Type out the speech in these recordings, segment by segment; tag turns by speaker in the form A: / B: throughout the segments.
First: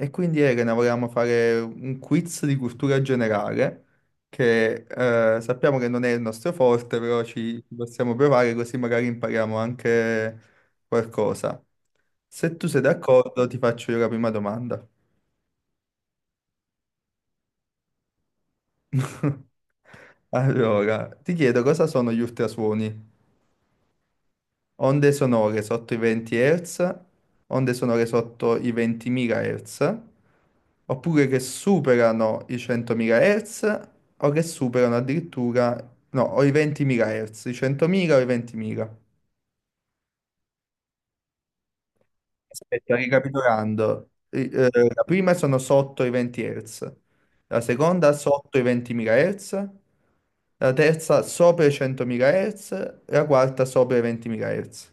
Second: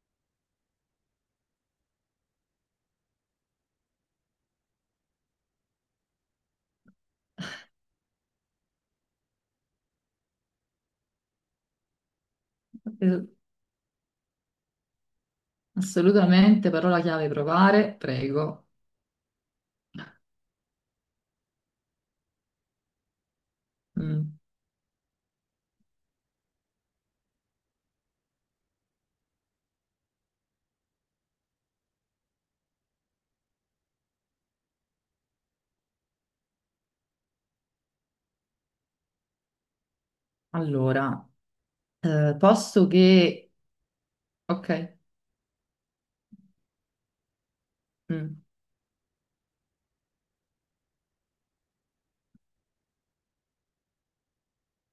A: E quindi Elena volevamo fare un quiz di cultura generale, che sappiamo che non è il nostro forte, però ci possiamo provare così magari impariamo anche qualcosa. Se tu sei
B: Eh,
A: d'accordo, ti faccio io la prima domanda.
B: Assolutamente, parola chiave provare, prego.
A: Allora, ti chiedo cosa sono gli ultrasuoni?
B: Mm.
A: Onde sonore sotto i 20 Hz, onde sonore sotto i 20.000 Hz, oppure che superano i 100.000 Hz o che superano addirittura, no, o i 20.000 Hz, i 100.000 o i 20.000.
B: Allora, posso
A: Aspetta,
B: che...
A: ricapitolando,
B: Ok.
A: la prima sono sotto i 20 Hz, la seconda
B: mm,
A: sotto i 20.000 Hz, la terza sopra i 100.000 Hz, la quarta sopra i 20.000 Hz.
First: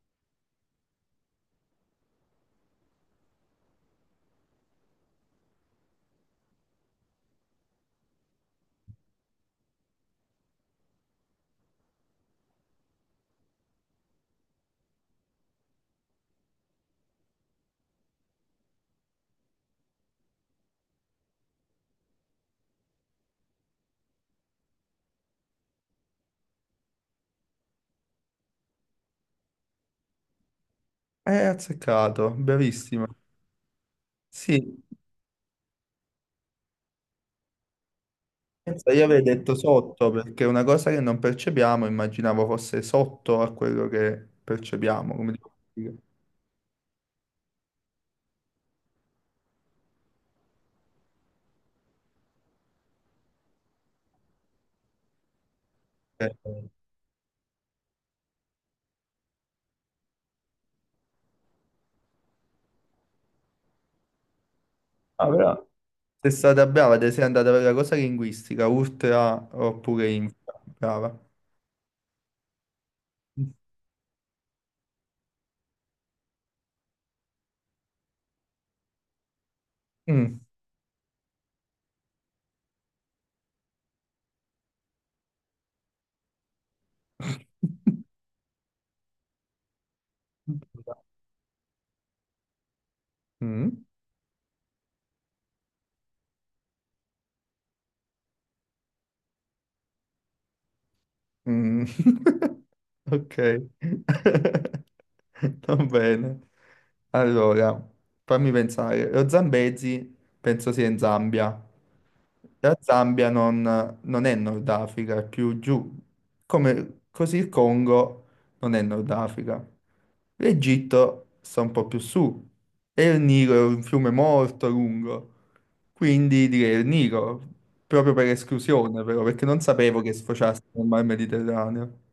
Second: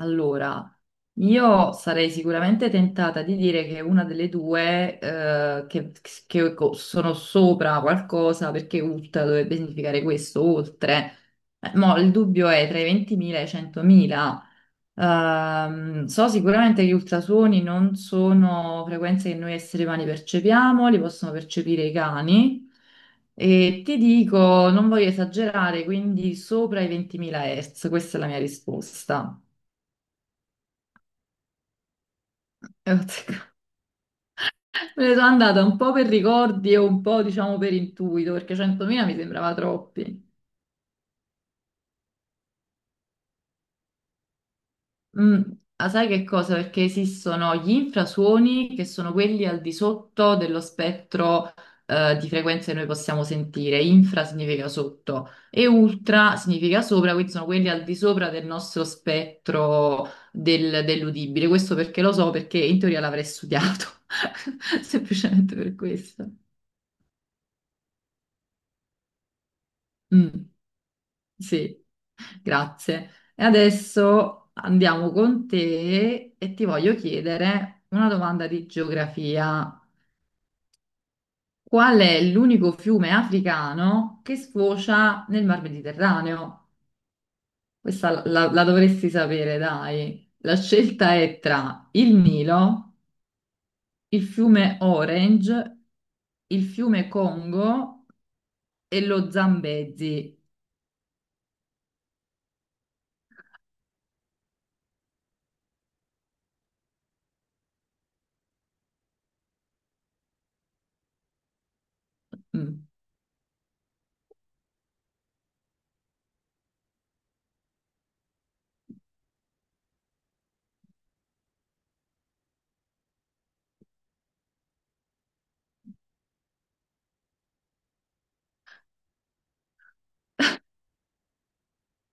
B: Allora, io sarei sicuramente tentata di dire che una delle due, sono sopra qualcosa, perché ULT dovrebbe significare questo, oltre. Mo, il dubbio è tra i 20.000 e i 100.000. So sicuramente che gli ultrasuoni non sono frequenze che noi esseri umani percepiamo, li possono percepire i cani e ti dico, non voglio esagerare, quindi sopra i 20.000 Hz, questa è la mia risposta.
A: Azzeccato,
B: E ho
A: bravissimo.
B: azzeccato.
A: Sì,
B: Me ne sono andata un po' per ricordi e un po', diciamo, per intuito, perché
A: pensa, io
B: 100.000 mi
A: avrei detto
B: sembrava
A: sotto
B: troppi.
A: perché è una cosa che non percepiamo, immaginavo fosse sotto a quello che percepiamo. Come
B: Mm.
A: dico.
B: Ah, sai che cosa? Perché esistono gli infrasuoni che sono quelli al di sotto dello spettro di frequenze che noi possiamo sentire. Infra significa sotto e ultra
A: Eh,
B: significa sopra, quindi sono quelli al di sopra del nostro spettro dell'udibile. Questo perché lo so, perché in teoria l'avrei studiato,
A: ah,
B: semplicemente
A: però
B: per questo.
A: sei stata brava, te sei andata per la cosa linguistica, ultra oppure
B: Mm.
A: infra. Brava.
B: Sì, grazie. E adesso andiamo con te e ti voglio chiedere una domanda di geografia.
A: Mm,
B: Qual è l'unico fiume africano che sfocia nel Mar Mediterraneo? Questa la dovresti sapere, dai. La scelta è tra il Nilo,
A: mm,
B: il fiume Orange, il fiume Congo e lo Zambezi.
A: mm. Ok. Va bene. Allora, fammi pensare. Lo Zambezi penso sia in Zambia. La
B: Mm.
A: Zambia non è Nord Africa, è più giù. Come, così il Congo non è Nord Africa. L'Egitto sta un po' più su. E il Nilo è un fiume molto lungo. Quindi direi il Nilo, proprio per esclusione, però, perché non sapevo che sfociasse nel Mar Mediterraneo.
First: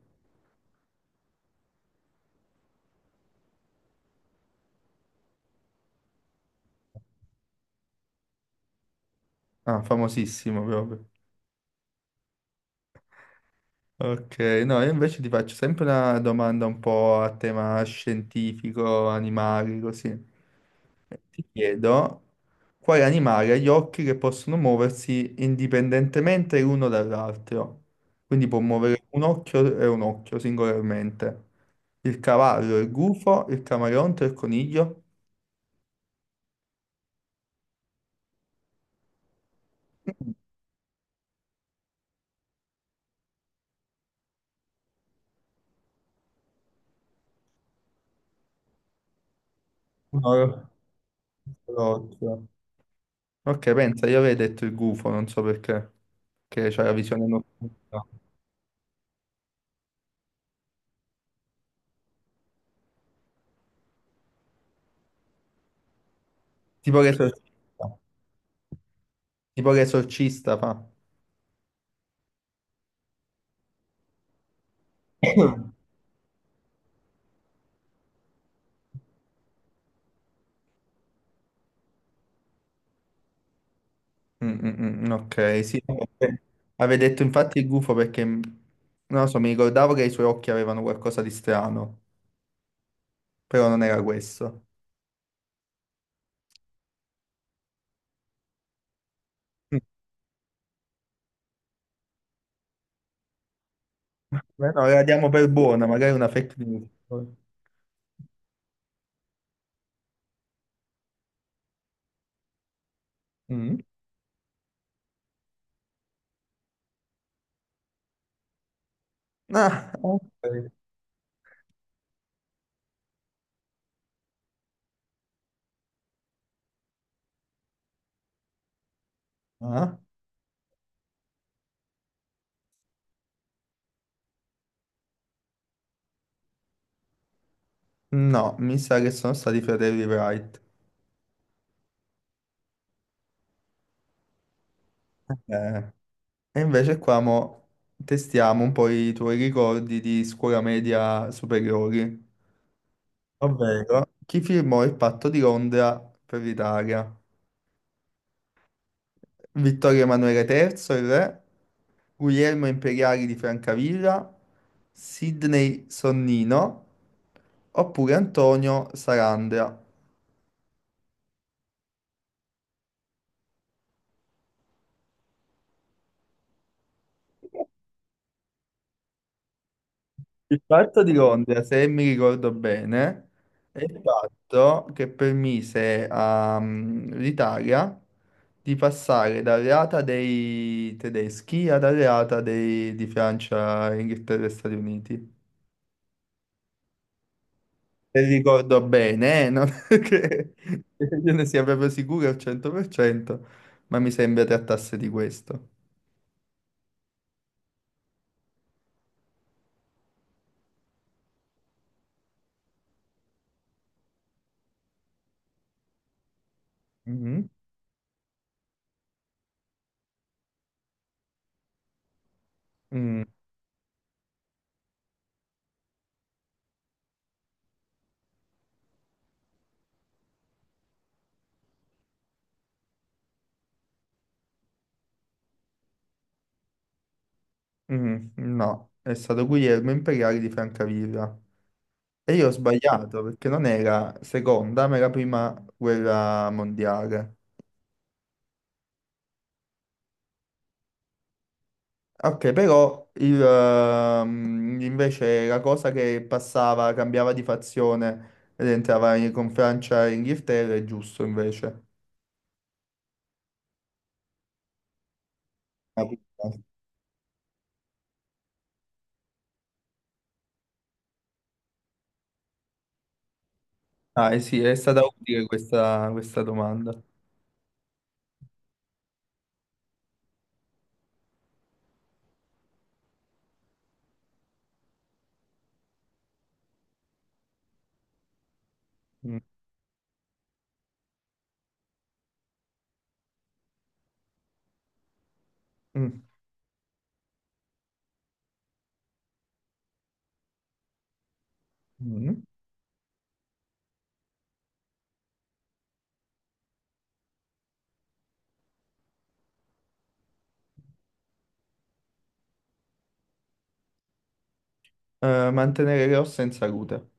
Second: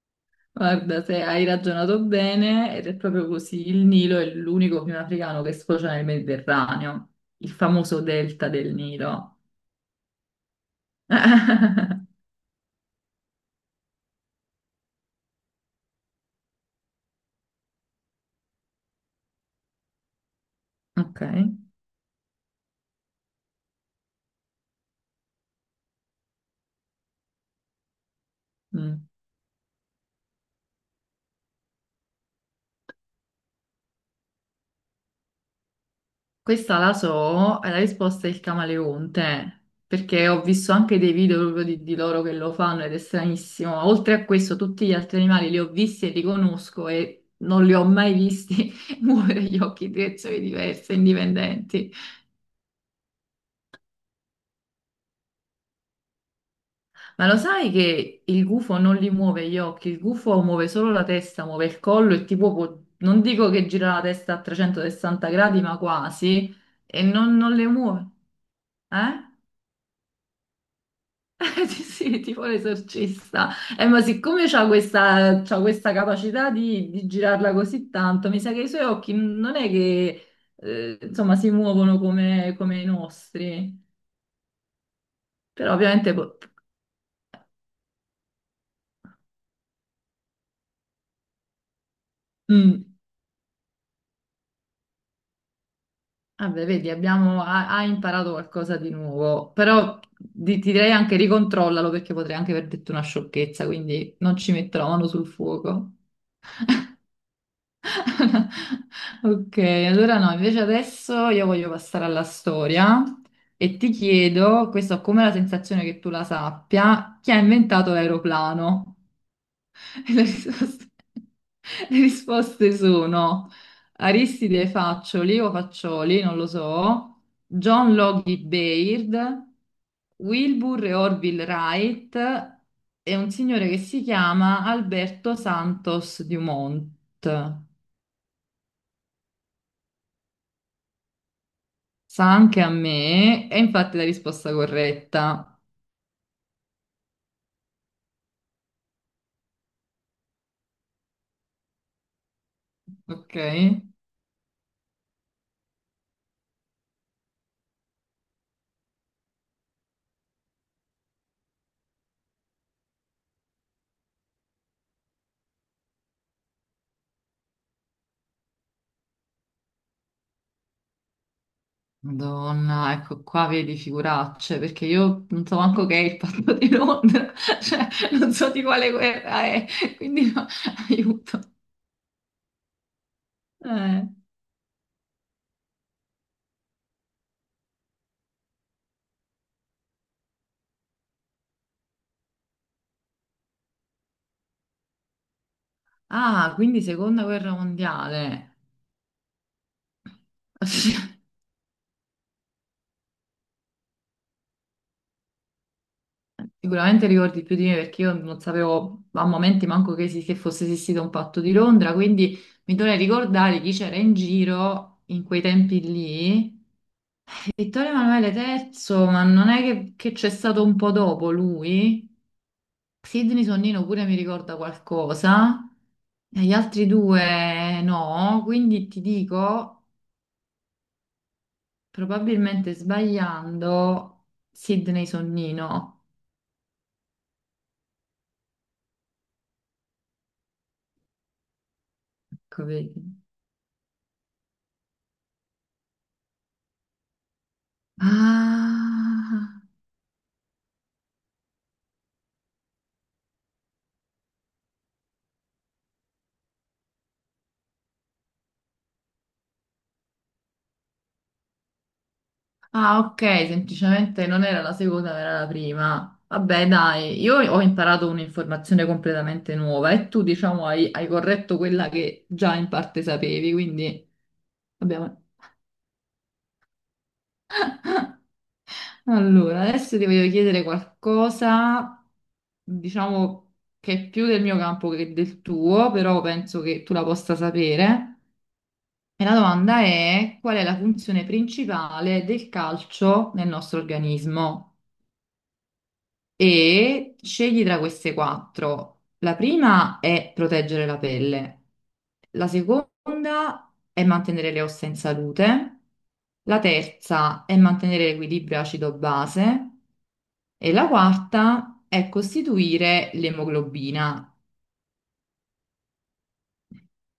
B: Guarda, se hai ragionato bene, ed è proprio così, il Nilo è l'unico fiume africano che sfocia nel Mediterraneo, il famoso delta del Nilo.
A: Ah, famosissimo proprio. Ok, no, io invece ti faccio sempre una domanda un po' a tema scientifico, animali, così.
B: Ok.
A: Ti chiedo quale animale ha gli occhi che possono muoversi indipendentemente l'uno dall'altro. Quindi può muovere
B: Mm.
A: un occhio e un occhio singolarmente. Il cavallo, il gufo, il camaleonte, il coniglio.
B: Questa la so, e la risposta è il camaleonte, perché
A: Mm,
B: ho visto anche dei video proprio di loro che lo fanno ed è stranissimo. Oltre a questo, tutti gli altri animali li ho visti e li conosco e non li ho mai visti muovere gli occhi in
A: un
B: direzioni
A: oro-
B: diverse,
A: un solo
B: indipendenti.
A: occhio. Ok, pensa, io avevo detto il gufo, non so perché, che c'ha la visione
B: Ma lo sai
A: notturna.
B: che il gufo non li muove gli occhi, il gufo muove solo la testa, muove il collo e tipo non dico che gira la testa a 360 gradi, ma quasi,
A: Tipo
B: e
A: che
B: non le
A: esorcista,
B: muove, eh?
A: tipo che esorcista fa.
B: Sì, sì, tipo l'esorcista. Ma siccome c'ha
A: Mm,
B: questa capacità di girarla così tanto, mi sa che i suoi occhi non è che, insomma, si muovono come i nostri.
A: mm, mm, mm, ok,
B: Però
A: sì.
B: ovviamente...
A: Vabbè. Avevo detto infatti il gufo perché, non lo so, mi ricordavo che i suoi occhi avevano qualcosa di strano,
B: Mm.
A: però non era questo.
B: Vabbè, vedi, ha imparato qualcosa di nuovo,
A: Mm.
B: però ti direi anche ricontrollalo perché potrei anche aver detto una sciocchezza, quindi non ci
A: Beh,
B: metto
A: no,
B: la
A: la
B: mano sul
A: diamo per buona,
B: fuoco.
A: magari è una fake news.
B: Ok, allora no, invece adesso io voglio passare alla storia
A: Mm.
B: e ti chiedo, questa ho come la sensazione che tu la sappia, chi ha inventato l'aeroplano?
A: Ah,
B: E Le
A: ok.
B: risposte, le risposte sono Aristide Faccioli o Faccioli, non lo so, John Logie Baird,
A: Ah.
B: Wilbur e Orville Wright e un signore che si chiama Alberto Santos Dumont.
A: No, mi sa che sono stati i fratelli Wright.
B: Sa anche a me, è infatti la risposta corretta.
A: Eh. E invece qua mo testiamo un po' i tuoi ricordi di scuola media superiori,
B: Ok.
A: ovvero chi firmò il patto di Londra per l'Italia? Vittorio Emanuele III, il re, Guglielmo Imperiali di Francavilla, Sidney Sonnino oppure Antonio Sarandea?
B: Madonna, ecco qua vedi figuracce, perché io non so manco che è il patto di Londra, cioè non so di quale guerra è, quindi no,
A: Il patto di
B: aiuto.
A: Londra, se mi ricordo bene, è il
B: Eh.
A: patto che permise all'Italia di passare dall'alleata dei tedeschi ad alleata di Francia, Inghilterra e Stati Uniti.
B: Ah, quindi seconda guerra
A: Se
B: mondiale.
A: ricordo bene, non che io ne sia proprio sicuro al 100%, ma mi sembra trattasse di questo.
B: Sicuramente ricordi più di me perché io non sapevo a momenti manco che fosse esistito un patto di Londra, quindi mi dovrei ricordare chi c'era in giro in quei tempi lì.
A: Mhm.
B: Vittorio Emanuele III, ma non è che c'è stato un po' dopo lui?
A: Mm,
B: Sidney Sonnino pure mi ricorda qualcosa, e gli altri due no, quindi ti dico, probabilmente sbagliando, Sidney Sonnino.
A: mm, no, è stato Guglielmo Imperiale di Francavilla. E io ho
B: Ecco, vedi.
A: sbagliato perché non era seconda, ma era prima guerra mondiale.
B: Ah,
A: Ok, però invece la cosa che passava, cambiava di fazione ed entrava con Francia e Inghilterra è giusto invece.
B: ah, ok, semplicemente non era la seconda, era la
A: Ah,
B: prima. Vabbè, dai, io ho imparato un'informazione completamente nuova e tu, diciamo, hai corretto quella che già in parte sapevi, quindi
A: ah, eh sì, è stata
B: abbiamo...
A: utile questa, domanda.
B: Allora, adesso ti voglio chiedere qualcosa, diciamo che è più del mio campo che del tuo, però penso che tu la possa sapere. E la
A: Mm,
B: domanda è: qual è la funzione principale del calcio nel nostro organismo?
A: mm,
B: E scegli tra queste quattro. La prima è proteggere la pelle,
A: mm.
B: la seconda è mantenere le ossa in salute, la terza è mantenere l'equilibrio acido-base e la quarta è costituire l'emoglobina.
A: Mantenere le ossa in salute.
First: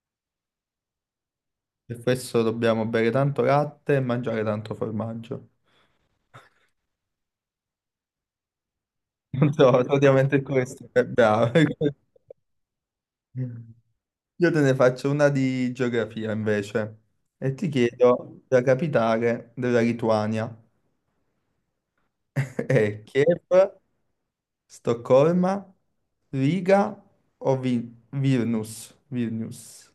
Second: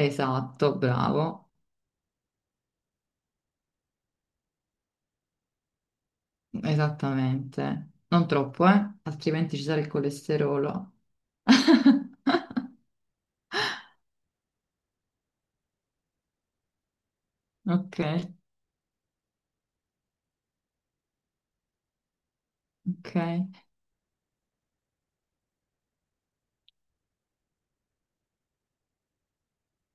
B: Esatto, bravo,
A: Per questo dobbiamo bere tanto latte e mangiare tanto formaggio.
B: esattamente. Non troppo, eh?
A: Non
B: Altrimenti ci
A: so,
B: sarà il
A: praticamente questo
B: colesterolo.
A: è bravo. Io te ne faccio una di geografia invece e ti
B: Ok,
A: chiedo la capitale della Lituania. È
B: ok.
A: Kiev, Stoccolma, Riga o Vilnius? Vilnius.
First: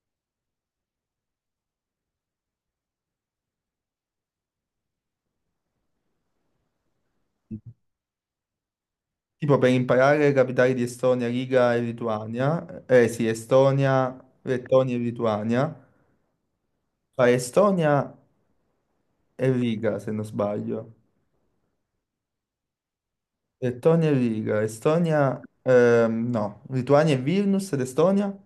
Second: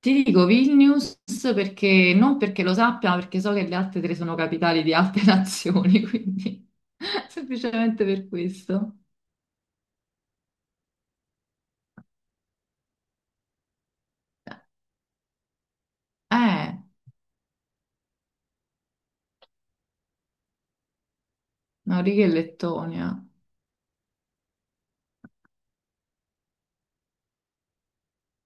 B: Ti dico Vilnius perché non perché lo sappia, ma perché so che le altre tre sono capitali di altre nazioni, quindi semplicemente per questo.
A: Tipo per imparare le capitali di Estonia, Riga e Lituania, eh sì, Estonia, Lettonia e Lituania,
B: Eh,
A: fai Estonia e Riga se non sbaglio.
B: Noriega e Lettonia.
A: Lettonia e Riga, Estonia, no, Lituania e Vilnius ed Estonia.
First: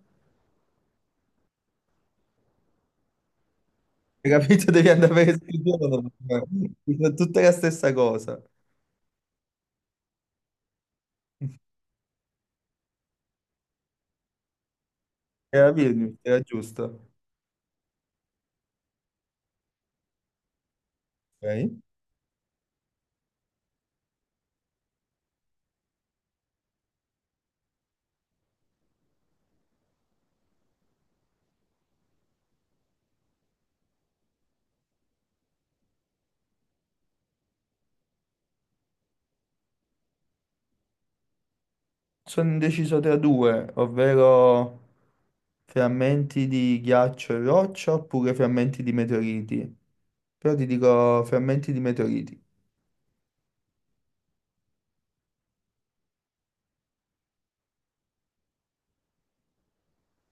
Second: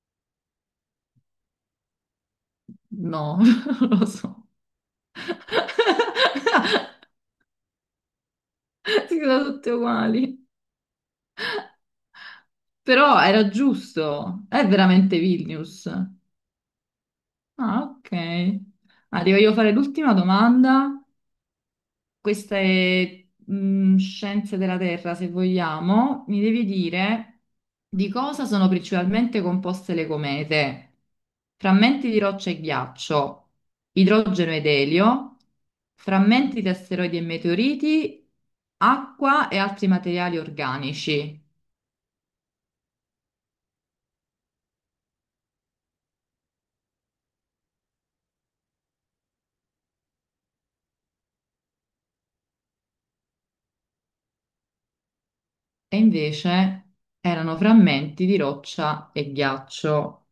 B: No, non lo
A: Hai
B: so.
A: capito? Devi andare per il giorno. Sono tutte la stessa cosa.
B: Si sono tutte uguali. Però era giusto. È veramente
A: Era
B: Vilnius.
A: Vilnius, era giusto.
B: Ah, ok. Arrivo io a fare l'ultima domanda.
A: Ok.
B: Queste scienze della Terra, se vogliamo, mi devi dire di cosa sono principalmente composte le comete. Frammenti di roccia e ghiaccio, idrogeno ed elio, frammenti di asteroidi e meteoriti, acqua e altri materiali organici.
A: Sono indeciso tra due, ovvero frammenti di ghiaccio e roccia oppure frammenti di meteoriti. Però ti dico frammenti di meteoriti.
B: E invece erano frammenti di roccia e ghiaccio.